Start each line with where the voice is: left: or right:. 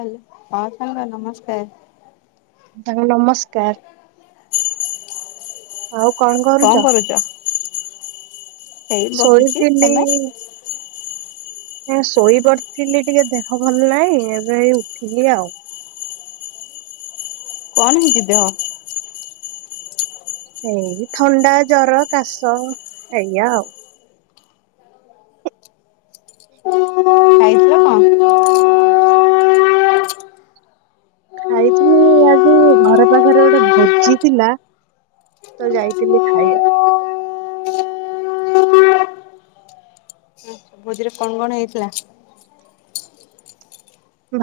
left: Hello ହଁ ସଙ୍ଗ ନମସ୍କାର।
right: ହେଲୋ ନମସ୍କାର। ଆଉ କଣ କରୁଛ?
left: ଏଇ ବସିଛି
right: ଶୋଇଥିଲି
left: ତମେ
right: ଶୋଇପଡି ଥିଲି ଟିକେ ଦେହ ଭଲ ନାହିଁ। ଏବେ ଏଇ ଉଠିଲି ଆଉ।
left: କଣ ହେଇଛି ଦେହ?
right: ଏଇ ଥଣ୍ଡା, ଜର, କାଶ ଏଇଆ ଆଉ।
left: ଖାଇଥିଲ କଣ?
right: ଖାଇଥିଲି ଆଜି ଘର ପାଖରେ ଗୋଟେ ଭୋଜି ଥିଲା। ତ ଯାଇଥିଲି ଖାଇବାକୁ।
left: ଭୋଜିରେ କଣ କଣ ହେଇଥିଲା?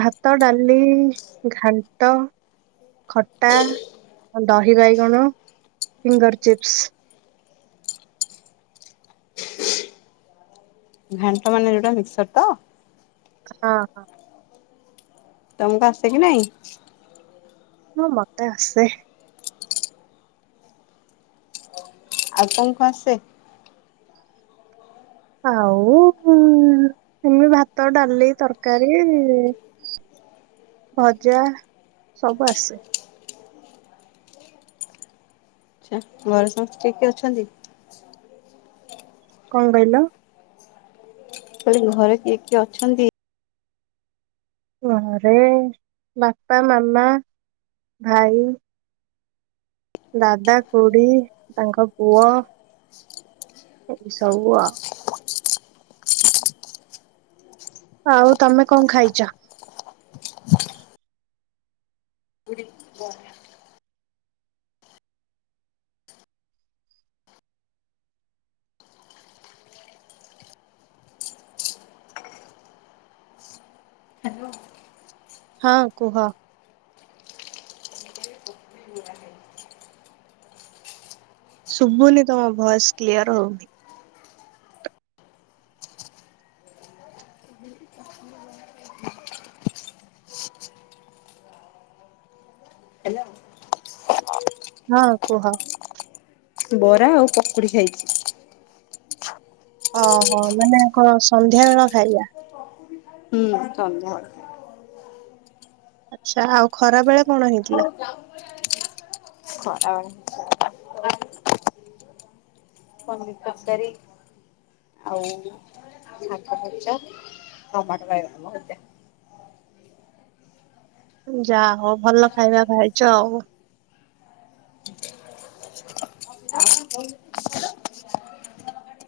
right: ଭାତ, ଡାଲି, ଘାଣ୍ଟ ଖଟା, ଦହି ବାଇଗଣ, ଫିଙ୍ଗର ଚିପ୍ସ।
left: ଘାଣ୍ଟମାନେ ଯୋଉଟା ମିକ୍ସର ତ?
right: ହଁ ହଁ।
left: ତମକୁ ଆସେ କି ନାଇଁ?
right: ହଁ ମତେ ଆସେ।
left: ଆଉ କଣ କଣ ଆସେ।
right: ଆଉ ଏମିତି ଭାତ, ଡାଲି, ତରକାରୀ। ଭଜା ସବୁ ଆସେ।
left: ଆଛା ଘରେ ସମସ୍ତେ କିଏ କିଏ ଅଛନ୍ତି?
right: କଣ କହିଲ
left: କହିଲି ଘରେ କିଏ କିଏ ଅଛନ୍ତି?
right: ଘରେ ବାପା, ମାମା, ଭାଇ। ଦାଦା, ଖୁଡ଼ି ତାଙ୍କ ପୁଅ ଏଇ ସବୁ ଆଉ ଆଉ ତମେ କଣ ଖାଇଛ? ହଁ କୁହ।
left: [inaudible]
right: ଶୁଭୁନି ତମ ଭଏସ କ୍ଲିୟର ହଉନି। ହଁ କୁହ।
left: ବରା ଆଉ ପକୁଡି ଖାଇଛି।
right: ଓହୋ ମାନେ କଣ ସନ୍ଧ୍ୟାବେଳ ଖାଇବା?
left: ହୁଁ ସନ୍ଧ୍ୟାବେଳର।
right: ଆଛା ଆଉ ଖରାବେଳେ କଣ ହେଇଥିଲା?
left: ଖରାବେଳେ ପନିର ତରକାରୀ। ଆଉ ଶାଗ ଭଜା, ଟମାଟୋ ବାଇଗଣ ଭଜା।
right: ଯା ହଉ ଭଲ ଖାଇବା ଖାଇଚ ଆଉ।
left: [inaudible]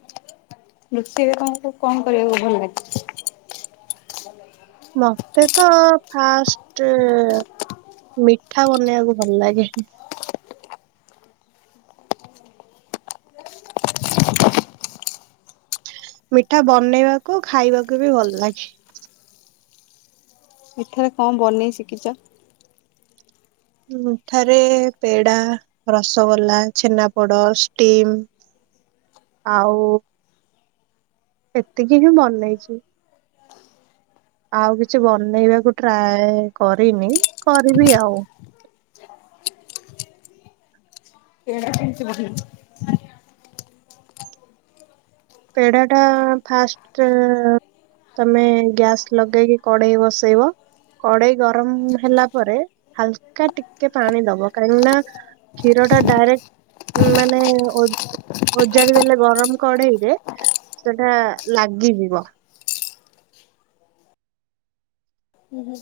left: ରୋଷେଇରେ ତମକୁ କଣ କରିବାକୁ ଭଲ ଲାଗେ?
right: ମତେ ତ ଫାଷ୍ଟ ମିଠା ବନେଇବାକୁ ଭଲ ଲାଗେ। ମିଠା ବନେଇବାକୁ ଖାଇବାକୁ ବି ଭଲ ଲାଗେ।
left: ମିଠାରେ କଣ ବନେଇ ଶିଖିଚ?
right: ମିଠାରେ ପେଡ଼ା। ରସଗୋଲା, ଛେନାପୋଡ, ଷ୍ଟିମ୍ ଆଉ ଏତିକି ହିଁ ବନେଇଚି। ଆଉ କିଛି ବନେଇବାକୁ ଟ୍ରାଏ କରିନି କରିବି ଆଉ।
left: [inaudible]
right: ପେଡା ଟା ଫାଷ୍ଟ ତମେ ଗ୍ୟାସ୍ ଲଗେଇକି କଡେଇ ବସେଇବ। କଡେଇ ଗରମ ହେଲା ପରେ ହାଲକା ଟିକେ ପାଣି ଦବ କାହିଁକି ନା କ୍ଷୀରଟା ଡାଇରେକ୍ଟ ମାନେ ଓଜ ଓଜାଡି ଦେଲେ ଗରମ କଢେଇରେ ସେଟା ଲାଗିଯିବ।
left: ହୁଁ।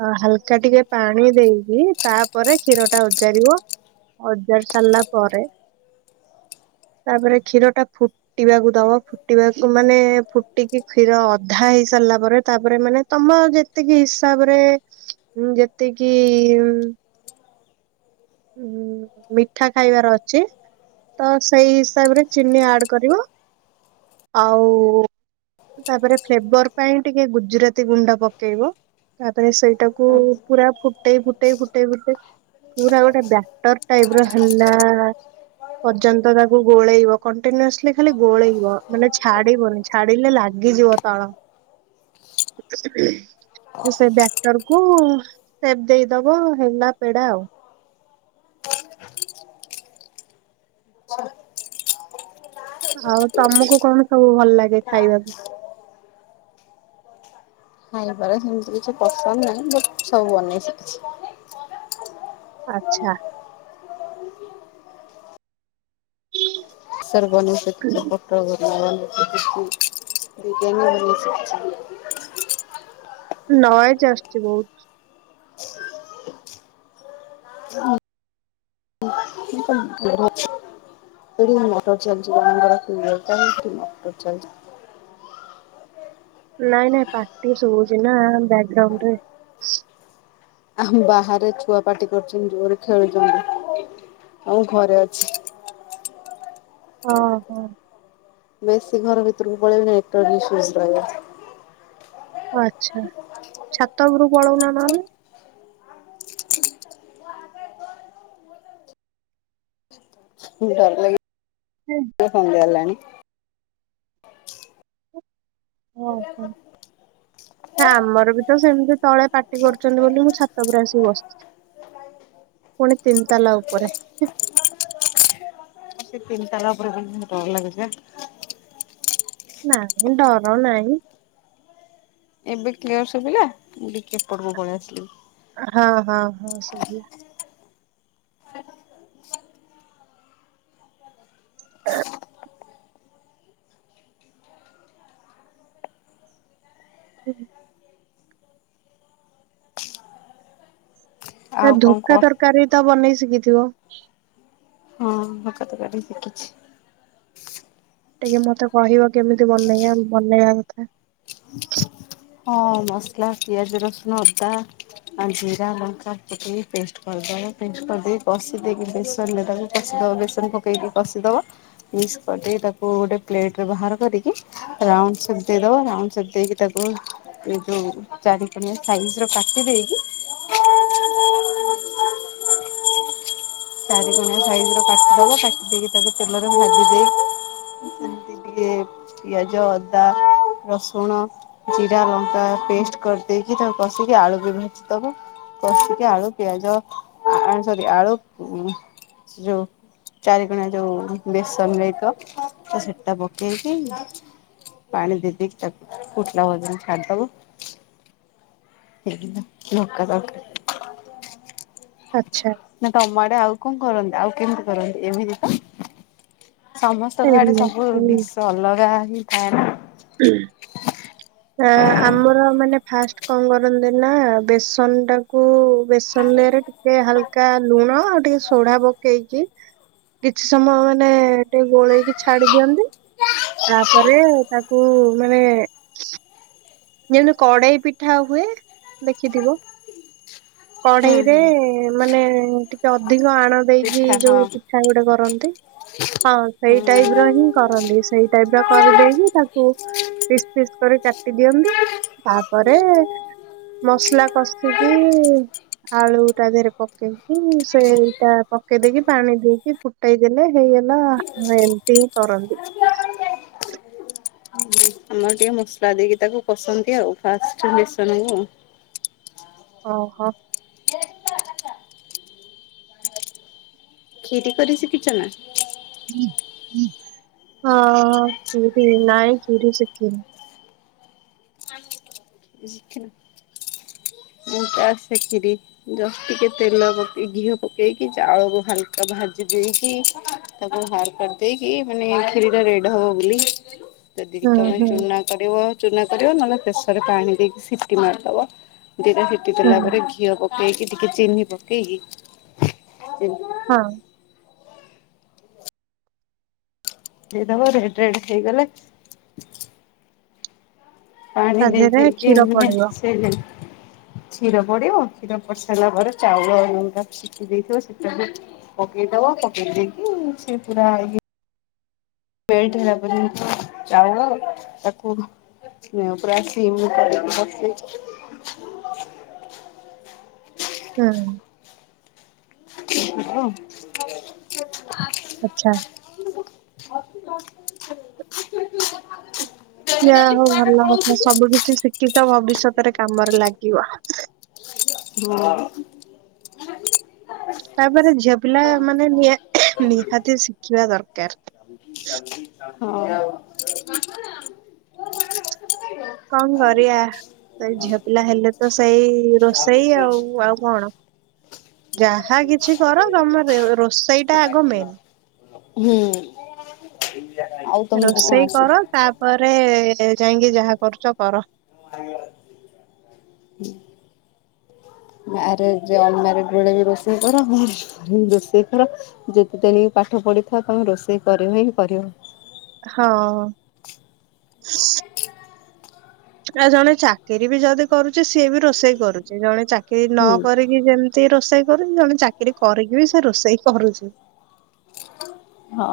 right: ଆ ହାଲକା ଟିକେ ପାଣି ଦେଇକି, ତାପରେ କ୍ଷୀର ଟା ଓଯାଡିବ। ଅଯାରି ସାରିଲା ପରେ
left: [inaudible]
right: ତାପରେ କ୍ଷୀରଟା ଫୁଟିବାକୁ ଦବ। ଫୁଟିବାକୁ ମାନେ ଫୁଟିକି କ୍ଷୀର ଅଧା ହେଇ ସାରିଲା ପରେ, ତାପରେ ମାନେ ତମ ଯେତିକି ହିସାବ ରେ ଯେତିକି ଉଁ ମିଠା ଖାଇବାର ଅଛି, ତ ସେଇ ହିସାବରେ ଚିନି ଆଡ କରିବ। ଆଉ, ତାପରେ ଫ୍ଲେବର ପାଇଁ ଟିକେ ଗୁଜୁରାତି ଗୁଣ୍ଡ ପକେଇବ। ତାପରେ ସେଇଟାକୁ ପୁରା ଫୁଟେଇ, ଫୁଟେଇ, ଫୁଟେଇ, ଫୁଟେଇ ପୁରା ଗୋଟେ ବ୍ୟାଟର ଟାଇପ ର ହେଲା ପର୍ଯ୍ୟନ୍ତ ତାକୁ ଗୋଳେଇବ। କଣ୍ଟିନ୍ୟୁସଲି ଖାଲି ଗୋଳେଇବ। ମାନେ ଛାଡିବନି, ଛାଡିଲେ ଲାଗିଯିବ ତଳ। ସେ ଵ୍ୟାଟର କୁ ସେପ ଦେଇଦବ ହେଲା ପେଡା ଆଉ। ଆଉ ତମକୁ କଣ ସବୁ ଭଲ ଲାଗେ ଖାଇବାକୁ?
left: ଖାଇବାରେ ସେମିତି କିଛି ପସନ୍ଦ ନାହିଁ, ବଟ ସବୁ ବନେଇି ଶିଖିଛି।
right: ଆଚ୍ଛା। [inaudible]
left: ସରବନ ସଛି ପୋଟଳ କରିଚି ଡିଜାଇନ ବନେଇ ସିଖୀଚି।
right: ନଏଜ ଆସୁଚି ବହୁତ।
left: ଇନକମ [unintelligible] ଏଠି ମଟର ଚାଲଚି, ମୁଲିଆ ଅଛି, ବିଲ ପାଇଁ ମଟର ଚାଲଚି।
right: ନାଇଁ, ନାଇଁ ପାଟି ଶୁଭୁଚି ନା ବ୍ୟାକଗ୍ରାଉଣ୍ଡ ରେ।
left: ଆଉ ବାହାରେ ଛୁଆ ପାଟି କରୁଚନ୍ତି। ଜୋରେ ଖେଳୁଚନ୍ତି। ଆଉ ଘରେ ଅଛି।
right: ଓ ହୋ।
left: ବେଶୀ ଘର ଭିତରକୁ ପଳେଇଲେ, ନେଟୱାର୍କ ଇସୁ ଡାଉନ୍ ରହିବ।
right: ଆଛା। ଛାତ ଉପରକୁ ପଳଉନ ନହେଲେ।
left: ଡ଼ର ଲାଗେ।
right: ହେ।
left: ସନ୍ଧ୍ୟା ହେଲାଣି
right: ଓ ହୋ। ଆମର ବି ତ ସେମିତି ତଳେ ପାଟି କରୁଛନ୍ତି ବୋଲି, ମୁଁ ଛାତ ଉପରେ ଆସି ବସିଛି। ପୁଣି ତିନି ତାଲା ଉପରେ
left: ସେ ତିନିତାଲା ଉପରେ ବୁଲୁଛନ୍ତି ଡର ଲାଗୁଛି ପା
right: ନାଁ, ଡର ନାହିଁ।
left: ଏବେ କ୍ଲିୟର ଶୁଭିଲା? ମୁଁ ଟିକେ ଏପଟକୁ ପଳେଇ ଆସିଲି।
right: ହଁ, ହଁ, ହଁ ସୁବି ଏ ହଁ, ଏ
left: ଆଉ କଣ
right: ଧୋକ୍କା
left: କହ
right: ତରକାରୀ ତ ବନେଇ ଶିଖିଥିବ?
left: ହଁ, ଧୋକା ତରକାରୀ ବନେଇ ଶିଖିଛି।
right: ଟିକେ ମତେ କହିବ, କେମିତି ବନେଇବ, ବନେଇବା କଥା?
left: ହଁ, ମସଲା ପିଆଜ ରସୁଣ ଅଦା ଆ ଜିରା ଲଙ୍କା ପକେଇକି ପେଷ୍ଟ କରିଦେବ। ପେଷ୍ଟ କରିଦେଇି କଷି ଦେଇକି ବେସନରେ ତାକୁ କଷିଦବ, ବେସନ ପକେଇକି କଷିଦବ। ମିକ୍ସ କରିଦେଇ ତାକୁ ଗୋଟେ ପ୍ଲେଟ ରେ ବାହାର କରିକି ରାଉଣ୍ଡ ସେଟ ଦେଇଦବ। ରାଉଣ୍ଡସେଟ ଦେଇକି ତାକୁ, ଓ, ଏ ଯୋଉ ଚାରିକଣିଆ ସାଇଜ ର କାଟି ଦେଇକି ଚାରି କଣିଆ ସାଇଜ ର କାଟିଦବ, କାଟି ଦେଇକି ତାକୁ ତେଲରେ ଭାଜି ଦେଇକି ଯେ ଟିକେ ପିଆଜ, ଅଦା, ରସୁଣ, ଜିରା ଲଙ୍କା ପେଷ୍ଟ କରିଦେଇକି ତାକୁ କଷିକି, ଆଳୁ ବି ଭାଜିଦବ କଷିକି ଆଳୁ, ପିଆଜ, ସରି ଆଳୁ ସେ ଯଉ ଚାରି କନିଆ ଯୋଉ ବେସନ ନେଇଚ ତ ସେଟା ପକେଇକି ପାଣି ଦେଇ ଦେଇକି ତାକୁ ଫୁଟିଲା ପର୍ଯ୍ୟନ୍ତ ଛାଡିଦେବ [unintelligible]
right: ଆଛା।
left: ନା ତମ ଆଡେ ଆଉ କଣ କରନ୍ତି? ଆଉ କେମିତି କରନ୍ତି? ଏମିତି ତ ସମସ୍ତଙ୍କ ଆଡେ ସବୁ
right: ଏମିତି।
left: ଡିସ୍ ଅଲଗା ହିଁ ଥାଏ ନା
right: ହୁଁ। ଆ ଆମର ମାନେ ଫାଷ୍ଟ କଣ କରନ୍ତି ନା, ବେସନ ଟାକୁ ବେସନ ଦିହରେ ଟିକେ ହାଲକା ଲୁଣ ଆଉ ଟିକେ ସୋଢା ପକେଇ କିଛି ସମୟ ମାନେ ଟିକେ ଗୋଳେଇକି ଛାଡି ଦିଅନ୍ତି ତାପରେ ତାକୁ ମାନେ ଯେମିତି କଡେଇ ପିଠା ହୁଏ, ଦେଖିଥିବ?
left: ହୁଁ
right: କଢେଇରେ
left: ହୁଁ।
right: ମାନେ ଟିକେ ଅଧିକ ଆଣ ଦେଇକି
left: ପିଠା ହଁ
right: ଯୋଉ ପିଠା ଗୁଟେ କରନ୍ତି, ହଁ ସେଇ ଟାଇପ୍
left: ହୁଁ।
right: ରହି କରନ୍ତି ସେଇ ଟାଇପ୍ ର କରିଦେଇକି ତାକୁ ପିସ୍ ପିସ୍ କରି କାଟି ଦିଅନ୍ତି ତାପରେ ମସଲା କଷିକି ଆଳୁ ତା ଦେହରେ ପକେଇକି ସେଇଟା ପକେଇ ଦେଇକି ପାଣି ଦେଇକି ଫ ଗଟାଇଦିନେ ହେଇେଲା ଏନ୍ତି କରନ୍ତି।
left: ଆମର ଟିକେ ମସଲା ଦେଇକି ତାକୁ କସନ୍ତି ଆଉ। ଫାଷ୍ଟ ମିସନ କ
right: ଓହୋ।
left: କ୍ଷିରି କରି ଶିଖି ଛନା?
right: ହଁ କ୍ଷୀରି ନାଇଁ କରି ଶିଖିନି।
left: ଶିଖିନ? ହୁଁ ପାସ କ୍ଷୀରି ଜଷ୍ଟ ଟିକେ ତେଲ ପକେଇ ଘିଅ ପକେଇକି ଚାଉଳରୁ ହାଲକା ଭାଜି ଦେଇକି ତାକୁ ଭାର କରିଦେଇକି ମାନେ କ୍ଷିରି ଟା ରେଡ ହବ ବୋଲି ଯଦିି
right: ହୁଁ
left: ତମେ
right: ହୁଁ
left: ଚୁନା କରିବ, ଚୁନା କରିବ ନହେଲେ ପ୍ରେସର ରେ ପାଣି ଦେଇକି ସିଟି ମାରି ଦବ ଦିଟା କୁଟି ଦେଲା
right: ହୁଁ
left: ପରେ ଘିଅ ପକେଇକି ଟିକେ ଚିନି ପକେଇକି
right: ହଁ
left: ଦେଇଦବ ରେଟ ରାଟ ହେଇଗଲେ ପାଣି
right: ତା ଦେହରେ
left: ଦେଇଦାଇକେ
right: କ୍ଷୀର
left: ମାନେ
right: ପଡିବ
left: ସେ କ୍ଷୀର ପଡିବ କ୍ଷୀର ପଡି ସାରିଲା ପରେ ଚାଉଳା ତାକୁ ସିଖି ଦେଇଥିବ ସି ପକେଇଦବ ପକେଇ ଦେଇେଇକି ସେ ପୁରା ଇଏ ମେଲ୍ଟ ହେଲା ପରେ ଚାଉଳ ତାକୁ ପ୍ରାୟ ସିମରେ ବସେଇ [inaudible]
right: ହୁଁ
left: ହୁଁ
right: ଆଛା
left: [inaudible]
right: ଯା ହଉ ଭଲ କଥା ସବୁ କିଛି ସିଖିଚ ଭବିଷ୍ୟତରେ କାମରେ ଲାଗିବ।
left: ହୁଁ
right: ତାପରେ ଝିଅ ପିଲା ମାନେ ନି ନିହାତି ଶିଖିବା ଦରକାର।
left: [inaudible] ହଉ
right: କଣ କରିବା? ସେଇ ଝିଅ ପିଲା ହେଲେ ତ ସେଇ ରୋଷେଇ ଆଉ ଆଉ କଣ ଯାହା କିଛି କର ତମର ରୋଷେଇ ଟା ଆଗ ମେନ୍।
left: ହୁଁ ଆଉ
right: ରୋଷେଇ
left: ଆସେ?
right: କର ତାପରେ ଯାଇକି ଯାହା କରୁଛ କର।
left: [inaudible] ମ୍ୟାରେଜ୍ ଅନମ୍ୟାରେଡ ବେଳେ ବି ରୋଷେଇ କର ରୋଷେଇ କର। ଯେତେ ତେଣିକି ପାଠ ପଢିଥା ତମେ ରୋଷେଇ କରିବ ହିଁ କରିବ।
right: ହଁ। ଆଉ ଜଣେ ଚାକିରୀ ବି ଯଦି କରୁଚି ସିଏ ବି ରୋଷେଇ କରୁଛି ଜଣେ ଚାକିରି
left: ହୁଁ।
right: ନକ ରି ଯେମିତି ରୋଷେଇ କରୁଛି ଜଣେ ଚାକିରି କରିକି ବି ସେ ରୋଷେଇ କରୁଛି।
left: ହଁ।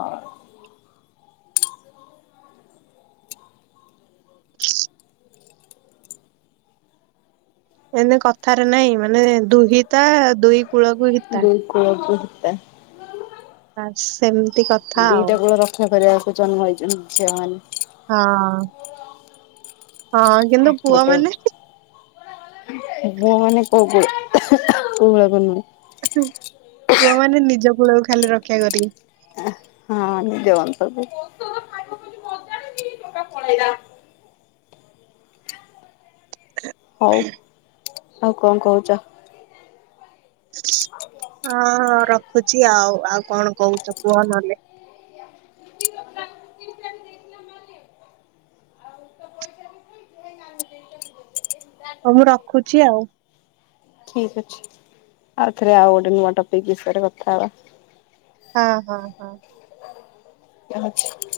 right: ଏନ୍ତି କଥାରେ ନାଇଁ ମାନେ ଦୁହିତା ଦୁଇ କୂଳକୁ ହିତା।
left: ଦୁଇ କୂଳକୁ ହିତା
right: ସେମତି କଥା। ଆଉ
left: ଦିଟା କୂଳ ରକ୍ଷା କରିବାକୁ ଜନ୍ମ ହେଇଛନ୍ତି ଝିଅ ମାନେ।
right: ହଁ। ହଁ କିନ୍ତୁ ପୁଅ
left: ଗୋଟେ
right: ମାନେ
left: ମୁଁ ମାନେ କଉ କୁ କୂଳକୁ ନୁ।
right: ପୁଅ ମାନେ ନିଜ କୂଳକୁ ଖାଲି ରକ୍ଷା କରିବେ।
left: ହଁ ନିଜ ବଂଶକୁ। ହଉ ଆଉ କଣ କହୁଚ?
right: ହଁ ହଁ ରଖୁଛି ଆଉ ଆଉ କଣ କହୁଛ କୁହ ନହଲେ।
left: [unintelligible]
right: ହଉ ମୁଁ ରଖୁଛି ଆଉ।
left: ଠିକ ଅଛି ଆଉ ଥରେ ଆଉ ଗୋଟେ ନୂଆ ଟପିକ ବିଷୟରେ କଥା ହବା।
right: ହଁ ହଁ ହଁ।
left: ଅଛି।